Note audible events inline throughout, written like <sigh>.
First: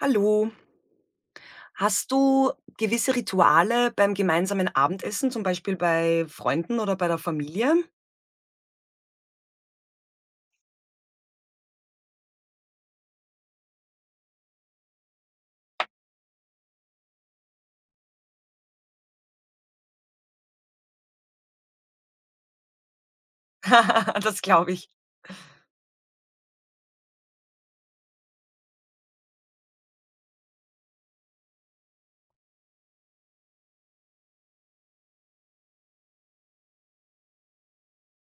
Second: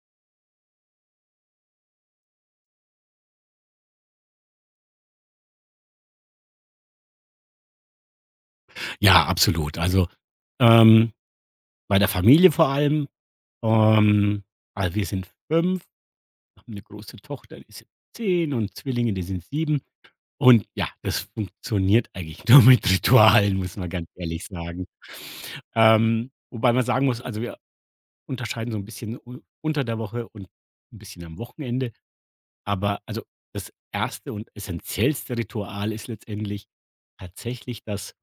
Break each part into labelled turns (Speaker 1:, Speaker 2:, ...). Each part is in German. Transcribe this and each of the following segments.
Speaker 1: Hallo. Hast du gewisse Rituale beim gemeinsamen Abendessen, zum Beispiel bei Freunden oder bei der Familie?
Speaker 2: Ja, absolut. Also, ähm, bei der Familie vor allem, ähm, also wir sind 5, haben eine große Tochter, die ist jetzt 10 und Zwillinge, die sind 7. Und ja, das funktioniert eigentlich <laughs> nur mit Ritualen, muss man ganz
Speaker 1: <laughs> Das
Speaker 2: ehrlich
Speaker 1: glaube
Speaker 2: sagen.
Speaker 1: ich.
Speaker 2: Wobei man sagen muss, also wir unterscheiden so ein bisschen un unter der Woche und ein bisschen am Wochenende. Aber also das erste und essentiellste Ritual ist letztendlich tatsächlich das,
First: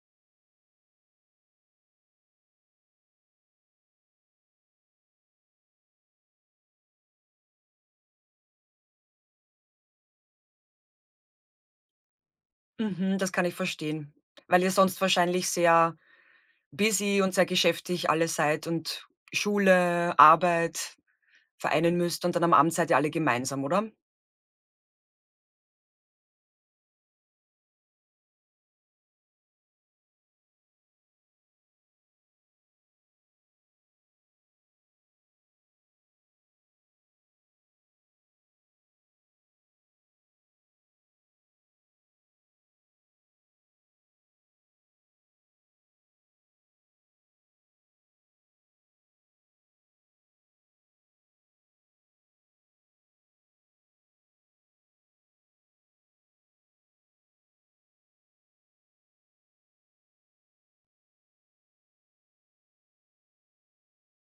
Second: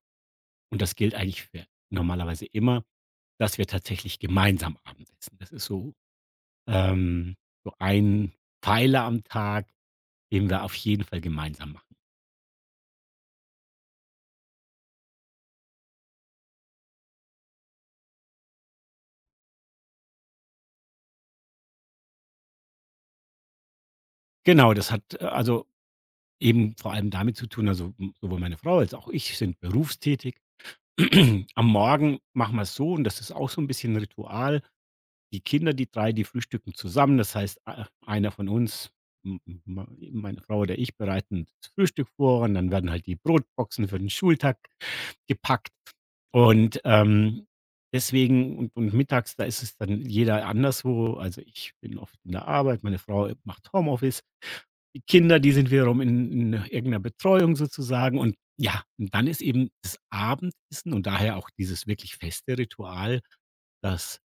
Speaker 2: und das gilt eigentlich für normalerweise immer, dass wir tatsächlich gemeinsam Abendessen. Das ist so, ähm, so ein Pfeiler am Tag, den wir auf jeden Fall gemeinsam machen.
Speaker 1: Mhm, das kann ich verstehen, weil ihr sonst wahrscheinlich sehr busy und sehr geschäftig alle seid und Schule, Arbeit vereinen müsst und dann am Abend seid ihr alle gemeinsam, oder?
Speaker 2: Genau, das hat also eben vor allem damit zu tun, also sowohl meine Frau als auch ich sind berufstätig. <clears throat> Am Morgen machen wir es so, und das ist auch so ein bisschen ein Ritual. Die Kinder, die drei, die frühstücken zusammen. Das heißt, einer von uns, m- m- meine Frau oder ich, bereiten das Frühstück vor, und dann werden halt die Brotboxen für den Schultag gepackt. Und, deswegen und mittags, da ist es dann jeder anderswo. Also, ich bin oft in der Arbeit, meine Frau macht Homeoffice, die Kinder, die sind wiederum in irgend Betreuung sozusagen, und ja, und dann ist eben das Abendessen, und daher auch dieses wirklich feste Ritual, dass,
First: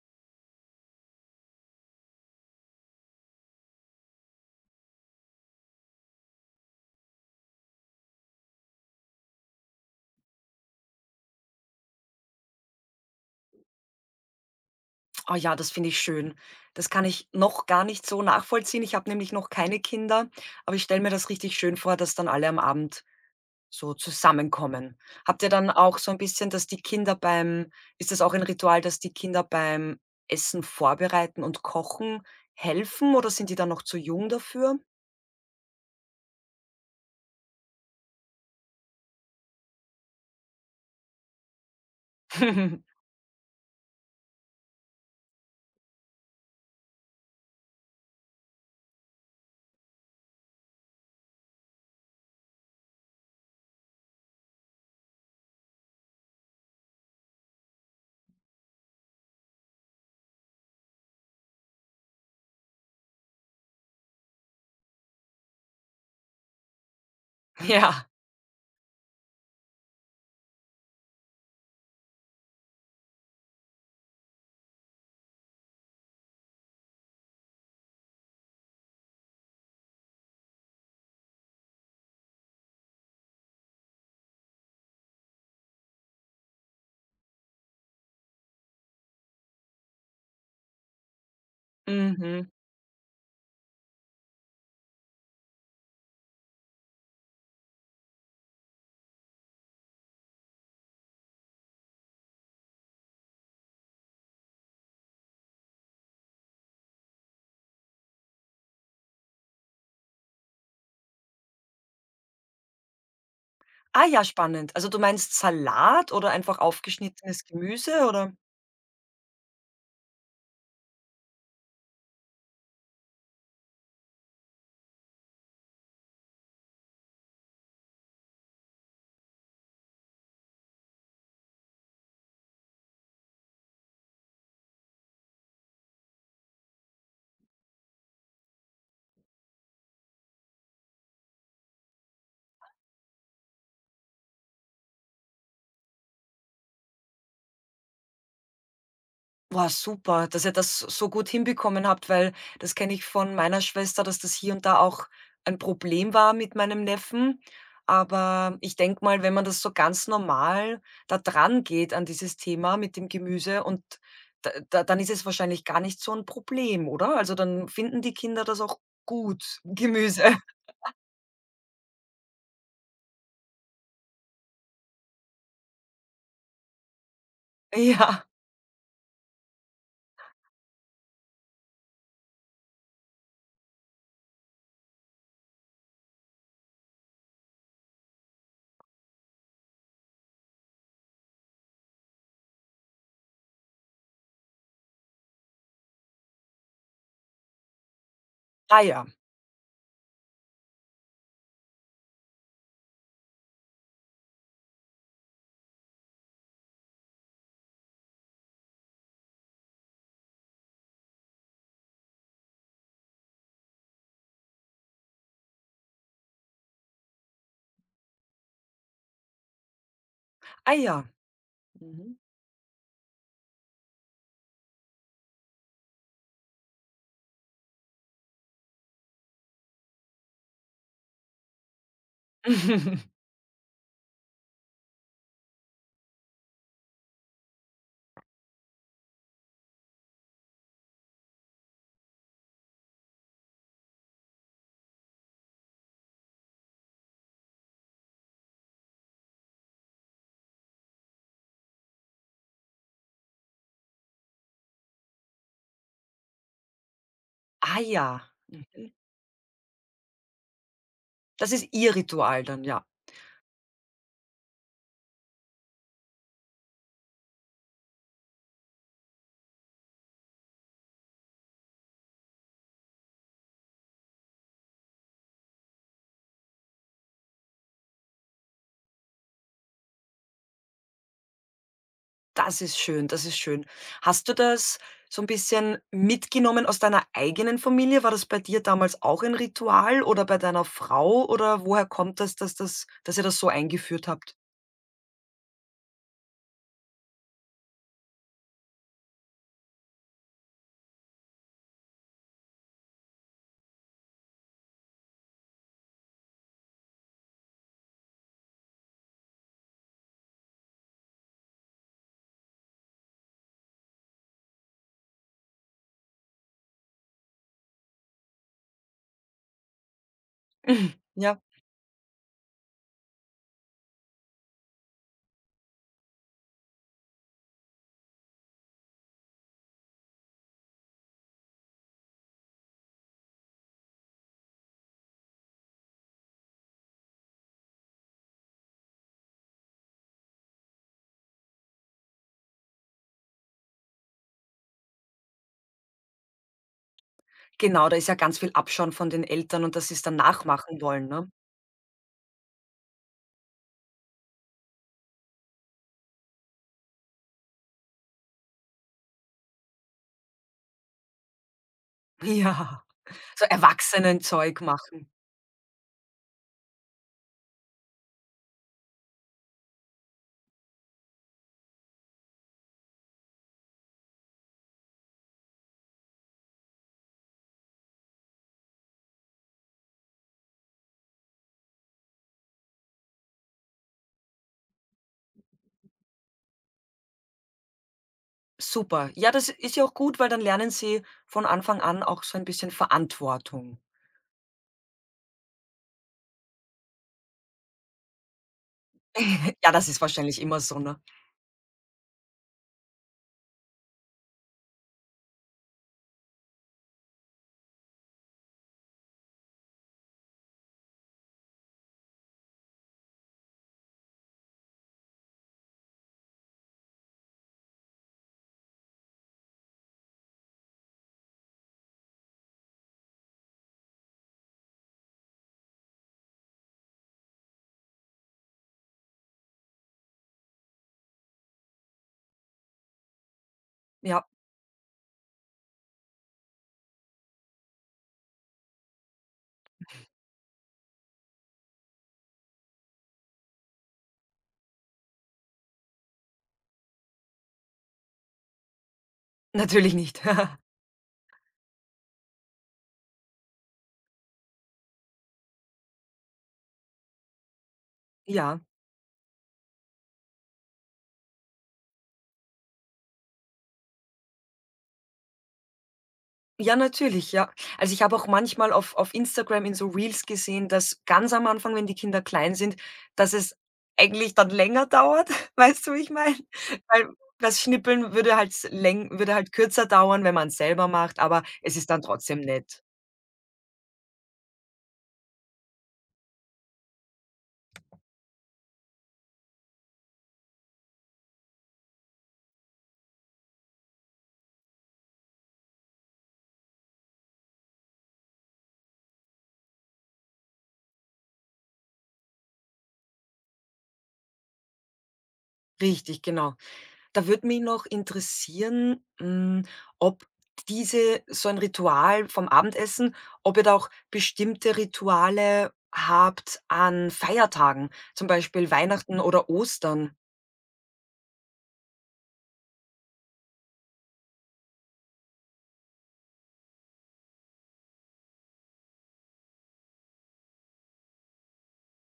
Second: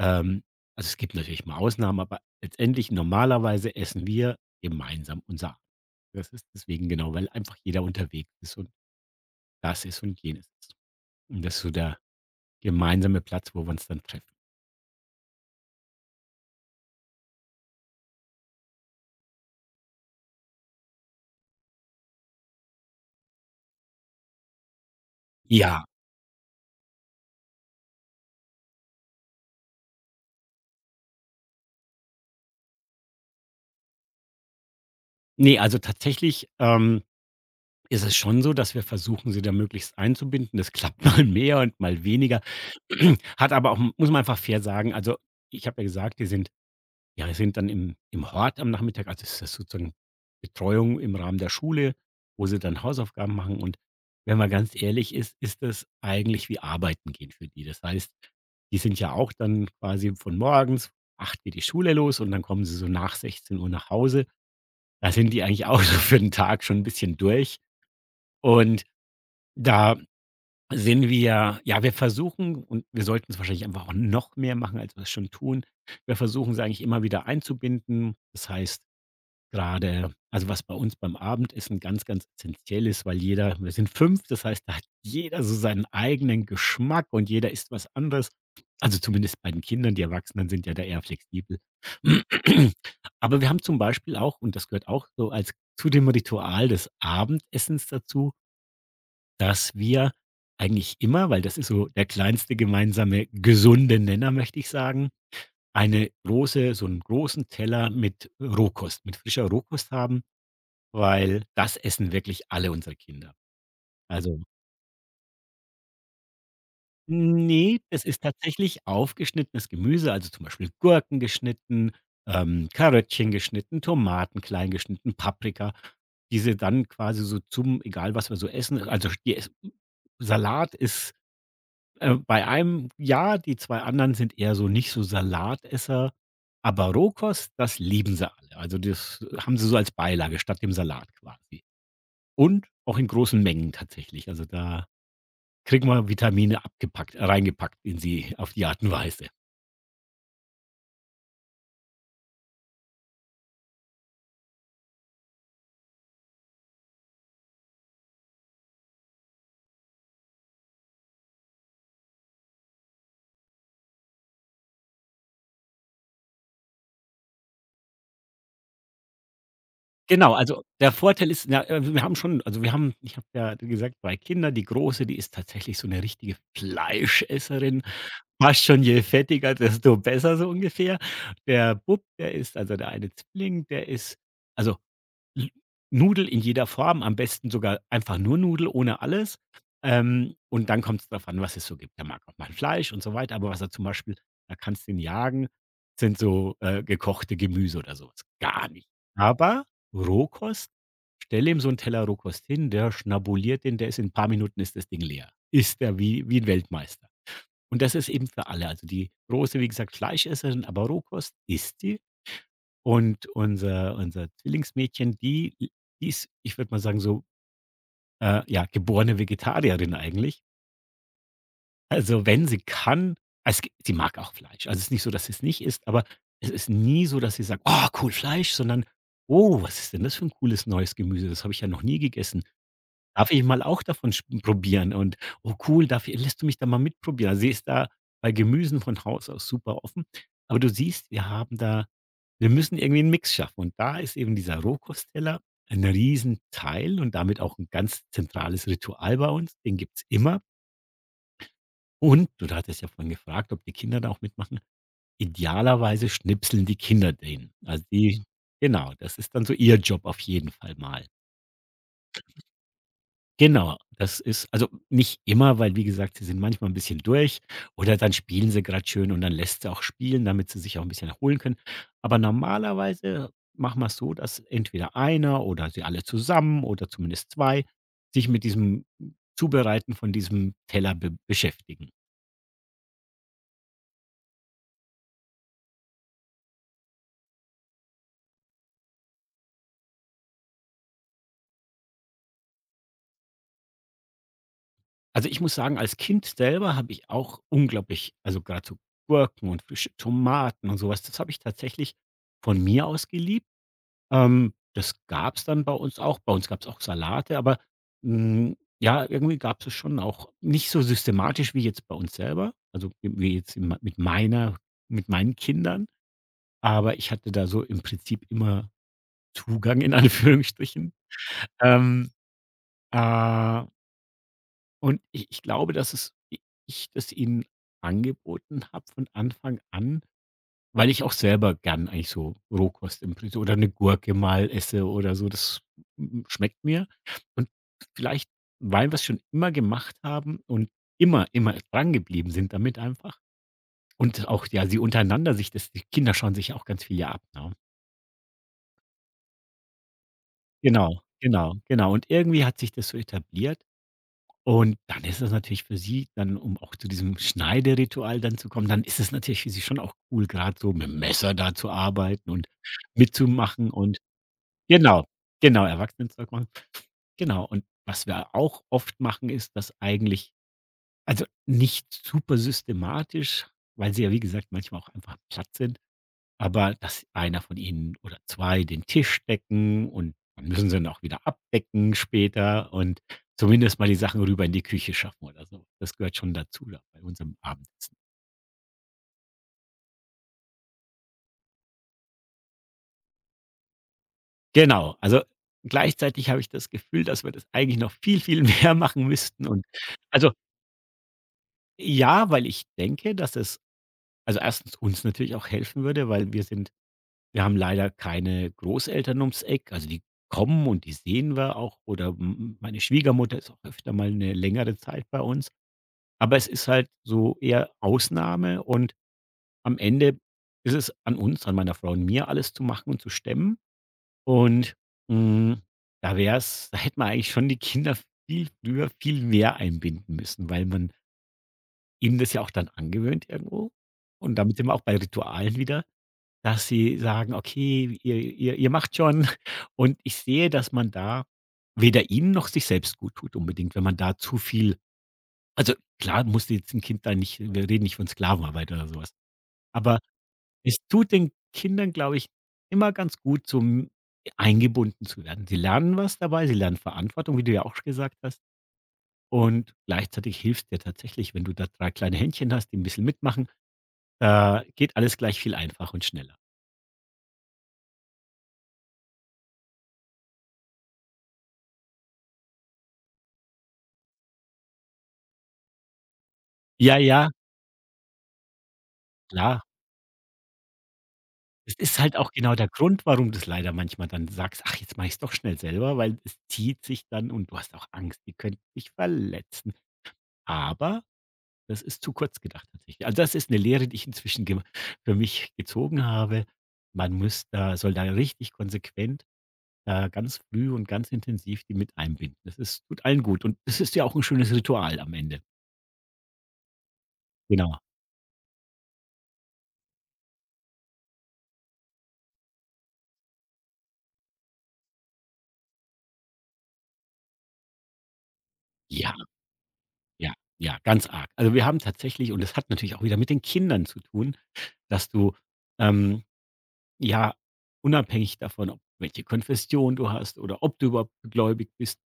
Speaker 2: ähm also, es gibt natürlich mal Ausnahmen, aber letztendlich normalerweise essen wir gemeinsam unser Abendessen. Das ist deswegen genau, weil einfach jeder unterwegs ist und das ist und jenes ist. Und das ist so der gemeinsame Platz, wo wir uns dann treffen.
Speaker 1: Oh ja, das finde ich schön. Das kann ich noch gar nicht so nachvollziehen. Ich habe nämlich noch keine Kinder, aber ich stelle mir das richtig schön vor, dass dann alle am Abend so zusammenkommen. Habt ihr dann
Speaker 2: Ja,
Speaker 1: auch so ein bisschen, dass die Kinder beim ist das auch ein Ritual, dass die Kinder beim Essen vorbereiten und kochen helfen oder sind die dann noch zu jung dafür?
Speaker 2: ne, also tatsächlich, ist es schon so, dass wir versuchen, sie da möglichst einzubinden. Das klappt <laughs> mal mehr und mal weniger.
Speaker 1: <laughs>
Speaker 2: <clears throat> Hat aber auch, muss man einfach fair sagen, also, ich habe ja gesagt, die sind, ja, wir sind dann im Hort am Nachmittag. Also, ist das sozusagen Betreuung im Rahmen der Schule, wo sie dann Hausaufgaben machen, und wenn man ganz ehrlich ist, ist das eigentlich wie Arbeiten gehen für die. Das heißt, die sind ja auch dann quasi von morgens 8:00 geht die Schule los, und dann kommen sie so nach 16 Uhr nach Hause. Da sind die eigentlich auch <laughs> so für den Tag schon ein bisschen durch,
Speaker 1: Ja,
Speaker 2: und da sind wir, ja, wir versuchen, und wir sollten es wahrscheinlich einfach auch noch mehr machen, als wir es schon tun. Wir versuchen sie eigentlich immer wieder einzubinden. Das heißt, gerade also, was bei uns beim Abendessen ganz, ganz essenziell ist, weil jeder, wir sind fünf, das heißt, da hat jeder so seinen eigenen Geschmack und jeder isst was anderes. Also, zumindest bei den Kindern, die Erwachsenen sind ja da eher flexibel.
Speaker 1: mhm.
Speaker 2: <clears throat> Aber wir haben zum Beispiel auch, und das gehört auch so als zu dem Ritual des Abendessens dazu, dass wir eigentlich immer, weil das ist so der kleinste gemeinsame gesunde Nenner, möchte ich sagen, eine große, so einen großen Teller mit Rohkost, mit frischer Rohkost haben. Weil das essen wirklich alle unsere Kinder.
Speaker 1: Ah ja,
Speaker 2: Also
Speaker 1: spannend. Also, du meinst Salat oder einfach aufgeschnittenes
Speaker 2: nee, es
Speaker 1: Gemüse
Speaker 2: ist
Speaker 1: oder
Speaker 2: tatsächlich aufgeschnittenes Gemüse, also zum Beispiel Gurken geschnitten, Karöttchen geschnitten, Tomaten klein geschnitten, Paprika, diese dann quasi so zum, egal was wir so essen, also die es Salat ist, bei einem, ja, die 2 anderen sind eher so nicht so Salatesser, aber Rohkost, das lieben sie alle. Also das haben sie so als Beilage statt dem Salat quasi. Und auch in großen Mengen tatsächlich. Also, da kriegen wir Vitamine abgepackt reingepackt in sie auf die Art und Weise.
Speaker 1: boah, super, dass ihr das so gut hinbekommen habt, weil das kenne ich von meiner Schwester, dass das hier und da auch ein Problem war mit meinem Neffen. Aber ich denke mal, wenn man das so ganz normal da dran geht an dieses Thema mit dem Gemüse und da dann ist es wahrscheinlich gar nicht so ein Problem, oder? Also dann finden die Kinder das auch gut, Gemüse.
Speaker 2: Genau,
Speaker 1: <laughs>
Speaker 2: also der Vorteil ist, na, wir haben schon, also, wir haben, ich habe ja gesagt, 2 Kinder. Die Große, die ist tatsächlich so eine richtige Fleischesserin.
Speaker 1: Ja,
Speaker 2: Fast schon je fettiger, desto besser so ungefähr. Der Bub, der ist also der eine Zwilling, der ist also L Nudel in jeder Form, am besten sogar einfach nur Nudel ohne alles. Und dann kommt es drauf an, was es so gibt. Der mag auch mal Fleisch und so weiter, aber was er zum Beispiel, da kannst du ihn jagen, sind so, gekochte Gemüse oder sowas, gar nicht.
Speaker 1: Eier.
Speaker 2: Aber Rohkost, stell ihm so einen Teller Rohkost hin, der schnabuliert den, der ist in ein paar Minuten ist das Ding leer. Isst er wie ein Weltmeister. Und das ist eben für alle. Also, die Große, wie gesagt, Fleischesserin, aber Rohkost isst sie. Und unser Zwillingsmädchen, die die ist, ich würde mal sagen, so, ja, geborene Vegetarierin eigentlich.
Speaker 1: Eier. Mhm.
Speaker 2: Also, wenn sie kann es g sie mag auch Fleisch. Also, es ist nicht so, dass sie es nicht isst, aber es ist nie so, dass sie sagt: „Oh, cool, Fleisch“, sondern: „Oh, was ist denn das für ein cooles neues Gemüse? Das habe ich ja noch nie gegessen.
Speaker 1: <laughs>
Speaker 2: Darf ich mal auch davon sch probieren?“ Und: „Oh cool, darf i lässt du mich da mal mitprobieren?“ Also, sie ist da bei Gemüsen von Haus aus super offen. Aber du siehst, wir haben da, wir müssen irgendwie einen Mix schaffen. Und da ist eben dieser Rohkosteller ein Riesenteil und damit auch ein ganz zentrales Ritual bei uns. Den gibt's immer. Und du hattest ja vorhin gefragt, ob die Kinder da auch mitmachen. Idealerweise schnipseln die Kinder den. Also
Speaker 1: Eier.
Speaker 2: die,
Speaker 1: Mhm.
Speaker 2: genau, das ist dann so ihr Job auf jeden Fall mal.
Speaker 1: Das ist ihr Ritual dann, ja.
Speaker 2: Genau, das ist also nicht immer, weil, wie gesagt, sie sind manchmal ein bisschen durch oder dann spielen sie gerade schön, und dann lässt sie auch spielen, damit sie sich auch ein bisschen erholen können. Aber normalerweise machen wir es so, dass entweder einer oder sie alle zusammen oder zumindest 2 sich mit diesem Zubereiten von diesem Teller be beschäftigen.
Speaker 1: Das ist schön, das ist schön. Hast du das so ein bisschen mitgenommen aus deiner eigenen Familie? War das bei dir damals auch ein Ritual oder bei deiner Frau oder woher kommt das, dass dass ihr das so eingeführt habt?
Speaker 2: Also, ich muss sagen, als Kind selber habe ich auch unglaublich, also, gerade so Gurken und frische Tomaten und sowas, das habe ich tatsächlich von mir aus geliebt. Das gab es dann bei uns auch. Bei uns gab es auch Salate, aber, hm, ja, irgendwie gab es schon auch nicht so systematisch wie jetzt bei uns selber, also, wie jetzt in mit meiner, mit meinen Kindern, aber ich hatte da so im Prinzip immer Zugang in <laughs> Anführungsstrichen.
Speaker 1: Mhm. Ja,
Speaker 2: Ähm, äh, und ich glaube, dass es i ich das ihnen angeboten habe von Anfang an. Weil ich auch selber gern eigentlich so Rohkost im Prinzip oder eine Gurke mal esse oder so. Das, hm, schmeckt mir. Und vielleicht, weil wir's schon immer gemacht haben und immer, immer drangeblieben sind damit einfach, und auch, ja, sie untereinander sich das, die Kinder schauen sich ja auch ganz viel ja ab, ne?
Speaker 1: genau, da ist ja ganz viel Abschauen von den Eltern und dass sie's dann nachmachen
Speaker 2: Genau,
Speaker 1: wollen, ne?
Speaker 2: genau, genau. Und irgendwie hat sich das so etabliert, und dann ist es natürlich für sie dann, um auch zu diesem Schneideritual dann zu kommen, dann ist es natürlich für sie schon auch cool, gerade so mit'm Messer da zu
Speaker 1: <laughs>
Speaker 2: arbeiten und
Speaker 1: Ja, so
Speaker 2: mitzumachen und,
Speaker 1: Erwachsenenzeug
Speaker 2: genau,
Speaker 1: machen.
Speaker 2: genau, Erwachsenenzeug machen. Genau, und was wir auch oft machen, ist, dass eigentlich, also, nicht super systematisch, weil sie ja, wie gesagt, manchmal auch einfach platt sind, aber dass einer von ihnen oder 2 den Tisch decken und dann müssen sie ihn auch wieder abdecken später und zumindest mal die Sachen rüber in die Küche schaffen oder so. Das gehört schon dazu da bei unserem Abendessen.
Speaker 1: Super. Ja, das ist ja auch gut, weil dann lernen sie von Anfang an auch so ein bisschen Verantwortung.
Speaker 2: Genau, also, gleichzeitig habe ich das Gefühl, dass wir das eigentlich noch viel, viel <laughs> mehr machen müssten
Speaker 1: <laughs>
Speaker 2: und
Speaker 1: Ja, das ist
Speaker 2: also,
Speaker 1: wahrscheinlich immer so, ne?
Speaker 2: ja, weil ich denke, dass es, also, erstens uns natürlich auch helfen würde, weil wir sind, wir haben leider keine Großeltern ums Eck. Also, die kommen, und die sehen wir auch, oder m meine Schwiegermutter ist auch öfter mal eine längere Zeit bei uns. Aber es ist halt so eher Ausnahme, und am Ende ist es an uns, an meiner Frau und mir, alles zu machen und zu stemmen. Und, hm, da wäre es, <laughs> da hätte man eigentlich schon die Kinder viel früher, viel mehr einbinden müssen, weil man ihm das ja auch dann angewöhnt irgendwo.
Speaker 1: Ja,
Speaker 2: Und damit sind wir auch bei Ritualen wieder, dass sie sagen: „Okay, ihr ihr macht schon.“ <laughs> Und ich sehe, dass man da weder ihnen noch sich selbst gut tut unbedingt, wenn man da zu viel, also klar, musst du jetzt ein Kind da nicht, wir reden nicht von Sklavenarbeit oder sowas.
Speaker 1: natürlich
Speaker 2: Aber
Speaker 1: nicht. <laughs>
Speaker 2: es tut den Kindern, glaube ich, immer ganz gut, so m eingebunden zu werden. Sie lernen was dabei, sie lernen Verantwortung, wie du ja auch schon gesagt hast.
Speaker 1: Ja.
Speaker 2: Und gleichzeitig hilft's dir tatsächlich, wenn du da 3 kleine Händchen hast, die ein bisschen mitmachen. Geht alles gleich viel einfacher und schneller.
Speaker 1: Ja, natürlich, ja. Also, ich habe auch manchmal auf Instagram in so Reels gesehen, dass ganz am Anfang, wenn die Kinder klein sind, dass es eigentlich dann länger dauert, <laughs> weißt du, wie ich meine?
Speaker 2: Ja,
Speaker 1: Weil
Speaker 2: ja,
Speaker 1: das Schnippeln würde halt s läng würde halt
Speaker 2: klar.
Speaker 1: kürzer dauern, wenn man es selber macht, aber
Speaker 2: Das
Speaker 1: es ist
Speaker 2: ist
Speaker 1: dann
Speaker 2: halt auch
Speaker 1: trotzdem
Speaker 2: genau der
Speaker 1: nett.
Speaker 2: Grund, warum du's leider manchmal dann sagst: „Ach, jetzt mache ich es doch schnell selber“, weil es zieht sich dann und du hast auch Angst, die könnten dich verletzen. Aber das ist zu kurz gedacht tatsächlich. Also, das ist eine Lehre, die ich inzwischen gem für mich gezogen habe. Man muss da soll da richtig konsequent, da ganz früh und ganz intensiv die mit einbinden. Das ist tut allen gut und es ist ja auch ein schönes Ritual am Ende.
Speaker 1: Richtig, genau. Da würde mich
Speaker 2: Genau.
Speaker 1: noch interessieren, ob diese so ein Ritual vom Abendessen ob ihr da auch bestimmte Rituale habt an Feiertagen, zum Beispiel
Speaker 2: Ja.
Speaker 1: Weihnachten oder Ostern
Speaker 2: Ja, ja, ganz arg. Also, wir haben tatsächlich und das hat natürlich auch wieder mit den Kindern zu tun, dass du, ähm, ja, unabhängig davon, ob welche Konfession du hast oder ob du überhaupt gläubig bist,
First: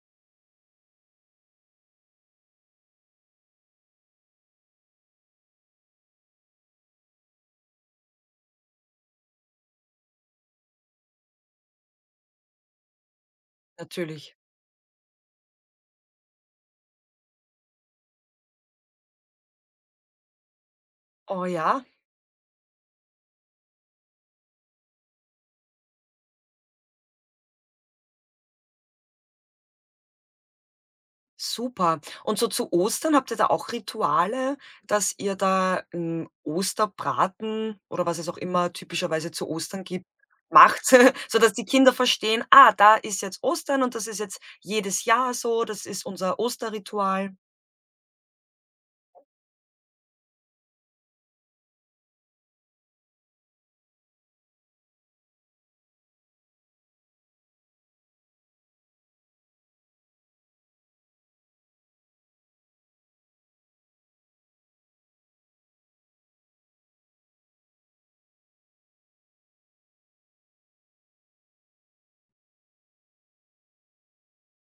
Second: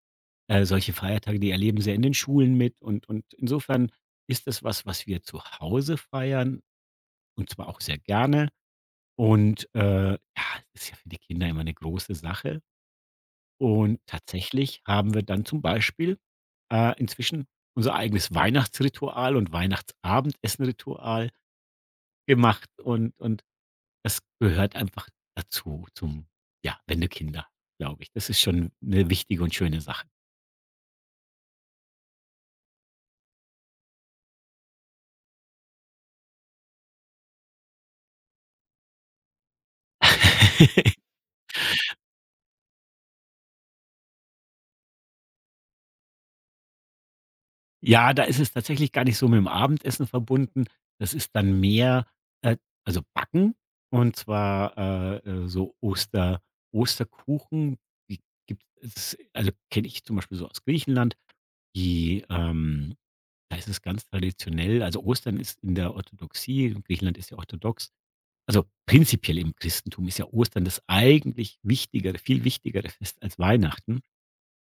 Speaker 2: solche Feiertage, die erleben sie ja in den Schulen mit und insofern ist das was, was wir zu Hause feiern und zwar auch sehr gerne und, ja, es ist ja für die Kinder immer eine große Sache. Und
Speaker 1: natürlich.
Speaker 2: tatsächlich haben wir dann zum Beispiel, inzwischen unser eigenes Weihnachtsritual und Weihnachtsabendessenritual
Speaker 1: Oh ja?
Speaker 2: gemacht und das gehört einfach dazu zum ja, wenn du Kinder glaube ich. Das ist schon eine wichtige und schöne Sache.
Speaker 1: Super. Und so zu Ostern, habt ihr da auch Rituale, dass ihr da 'n Osterbraten oder was es auch immer typischerweise zu Ostern gibt, macht,
Speaker 2: <laughs>
Speaker 1: <laughs> sodass die Kinder verstehen: „Ah, da ist jetzt Ostern und das ist jetzt jedes Jahr so, das ist unser Osterritual.“
Speaker 2: Ja, da ist es tatsächlich gar nicht so mit dem Abendessen verbunden. Das ist dann mehr äh, also Backen und zwar, so Oster Osterkuchen. Die gibt es also, kenne ich zum Beispiel so aus Griechenland, die, da ist es ganz traditionell. Also Ostern ist in der Orthodoxie, und Griechenland ist ja orthodox. Also prinzipiell im Christentum ist ja Ostern das eigentlich wichtigere, viel wichtigere Fest als Weihnachten,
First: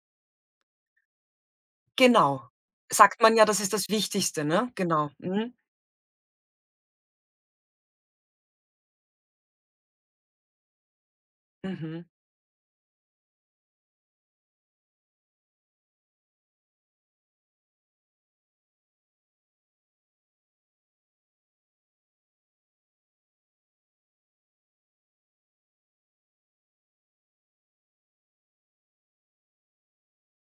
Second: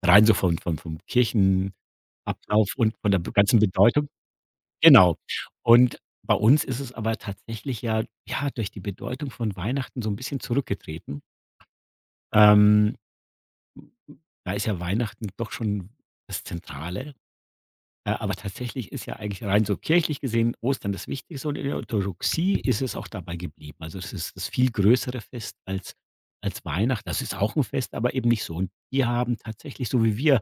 Speaker 2: rein so von vom Kirchenablauf
Speaker 1: Genau.
Speaker 2: und von der
Speaker 1: Sagt man ja, das
Speaker 2: ganzen
Speaker 1: ist das
Speaker 2: Bedeutung.
Speaker 1: Wichtigste, ne? Genau.
Speaker 2: Genau.
Speaker 1: Mhm.
Speaker 2: Und bei uns ist es aber tatsächlich ja, durch die Bedeutung von Weihnachten, so ein bisschen zurückgetreten.
Speaker 1: Mhm.
Speaker 2: Ähm, Da ist ja Weihnachten doch schon das Zentrale. Aber tatsächlich ist ja eigentlich rein so kirchlich gesehen Ostern das Wichtigste, und in der Orthodoxie ist es auch dabei geblieben. Also, es ist das viel größere Fest als als Weihnachten. Das ist auch ein Fest, aber eben nicht so. Und die haben tatsächlich, so wie wir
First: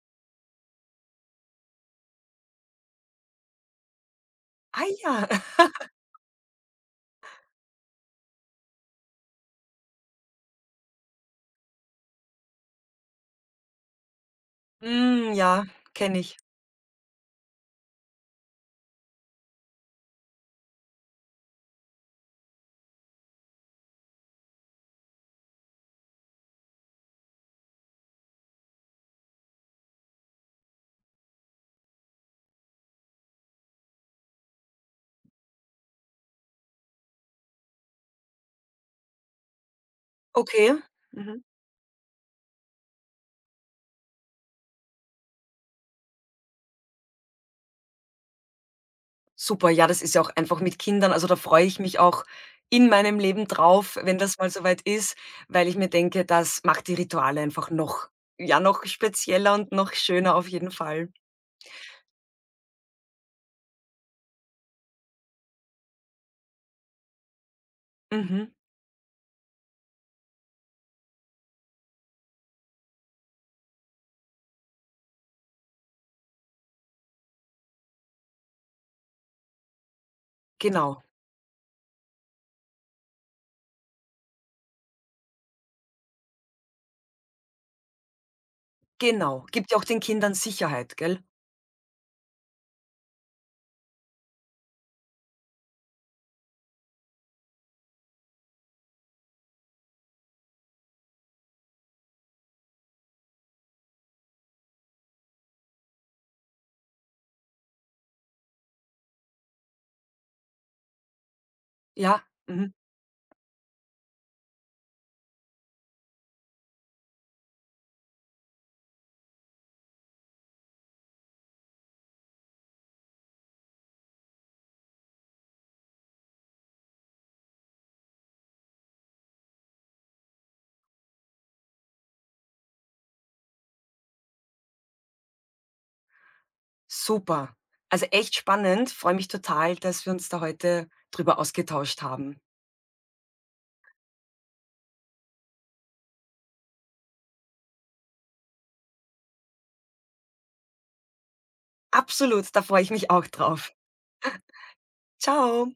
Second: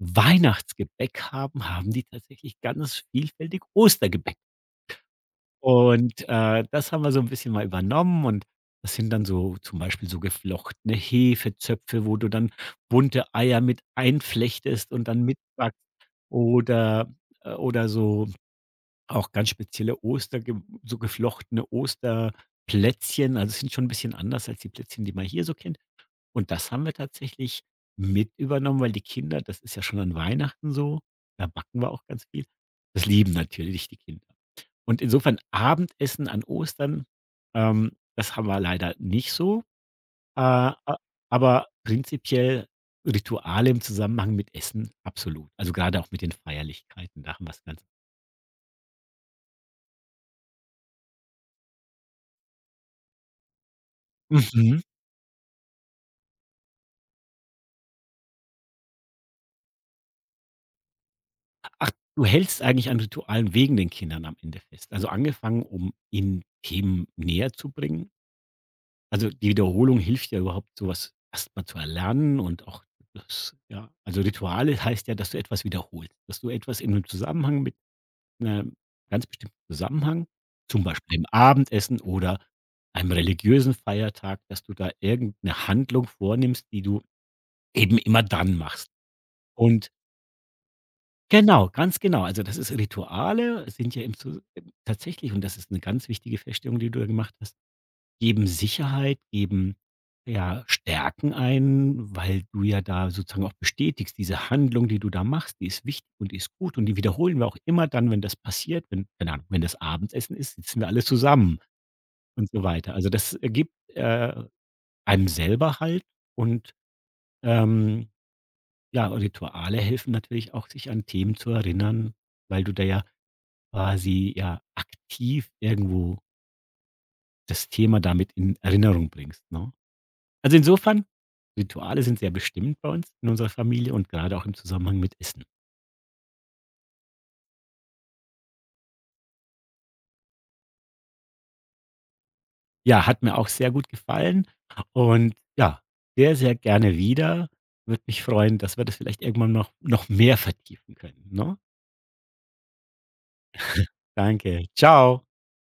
Speaker 2: Weihnachtsgebäck haben, haben die tatsächlich ganz vielfältig Ostergebäck.
Speaker 1: Ah ja. <laughs>
Speaker 2: Und, das haben wir so ein bisschen mal übernommen, und das sind dann so zum Beispiel so geflochtene Hefezöpfe, wo du dann bunte Eier mit einflechtest und dann
Speaker 1: Hm, ja,
Speaker 2: mitbackst
Speaker 1: kenne ich.
Speaker 2: oder oder so auch ganz spezielle Oster so geflochtene Osterplätzchen. Also, es sind schon ein bisschen anders als die Plätzchen, die man hier so kennt. Und das haben wir tatsächlich mit übernommen, weil die Kinder das ist ja schon an Weihnachten so, da backen wir auch ganz viel. Das lieben natürlich die Kinder. Und insofern Abendessen an Ostern, das haben wir leider nicht so,
Speaker 1: Okay.
Speaker 2: a
Speaker 1: Mhm.
Speaker 2: aber prinzipiell Rituale im Zusammenhang mit Essen absolut. Also, gerade auch mit den Feierlichkeiten, da haben wir es ganz
Speaker 1: Super, ja, das ist ja auch einfach mit Kindern also, da freue ich mich auch in meinem Leben drauf, wenn das mal soweit
Speaker 2: mhm.
Speaker 1: ist, weil ich mir denke, das macht die Rituale einfach noch ja, noch spezieller und noch schöner auf jeden Fall.
Speaker 2: Ach, du hältst eigentlich an Ritualen wegen den Kindern am Ende fest? Also, angefangen, um ihnen Themen näher zu bringen?
Speaker 1: Mhm,
Speaker 2: Also, die Wiederholung hilft ja überhaupt, sowas erstmal zu erlernen und auch das ja, also Rituale heißt ja, dass du etwas wiederholst, dass du etwas in einem Zusammenhang mit 'nem ganz bestimmten Zusammenhang, zum
Speaker 1: genau,
Speaker 2: Beispiel im Abendessen oder einem religiösen Feiertag, dass du da irgendeine Handlung vornimmst, die du eben immer dann machst.
Speaker 1: genau. Gibt ja auch
Speaker 2: Und
Speaker 1: den Kindern Sicherheit, gell?
Speaker 2: genau, ganz genau. Also, das ist Rituale sind ja im Zus tatsächlich, und das ist eine ganz wichtige Feststellung, die du da gemacht hast. Geben Sicherheit, geben, ja, stärken ein, weil du ja da sozusagen auch bestätigst, diese Handlung, die du da machst, die ist wichtig und die ist gut und die wiederholen wir auch immer dann, wenn das passiert, wenn keine Ahnung, wenn das Abendessen ist, sitzen wir alle zusammen
Speaker 1: Ja,
Speaker 2: und so
Speaker 1: mhm,
Speaker 2: weiter. Also, das ergibt, einem selber halt und, ähm, ja, und Rituale helfen natürlich auch, sich an Themen zu erinnern, weil du da ja quasi, ja, aktiv irgendwo das Thema damit in Erinnerung bringst, ne? Also, insofern, Rituale sind sehr bestimmt bei uns in unserer Familie und gerade auch im Zusammenhang mit Essen.
Speaker 1: super. Also, echt spannend, freue mich total, dass wir uns da heute drüber ausgetauscht haben.
Speaker 2: Ja, hat mir auch sehr gut gefallen und ja, sehr, sehr gerne wieder. Würde mich freuen, dass wir das vielleicht irgendwann noch mehr vertiefen können, ne?
Speaker 1: Absolut, da freue ich mich auch drauf.
Speaker 2: Danke. Ciao.
Speaker 1: Ciao.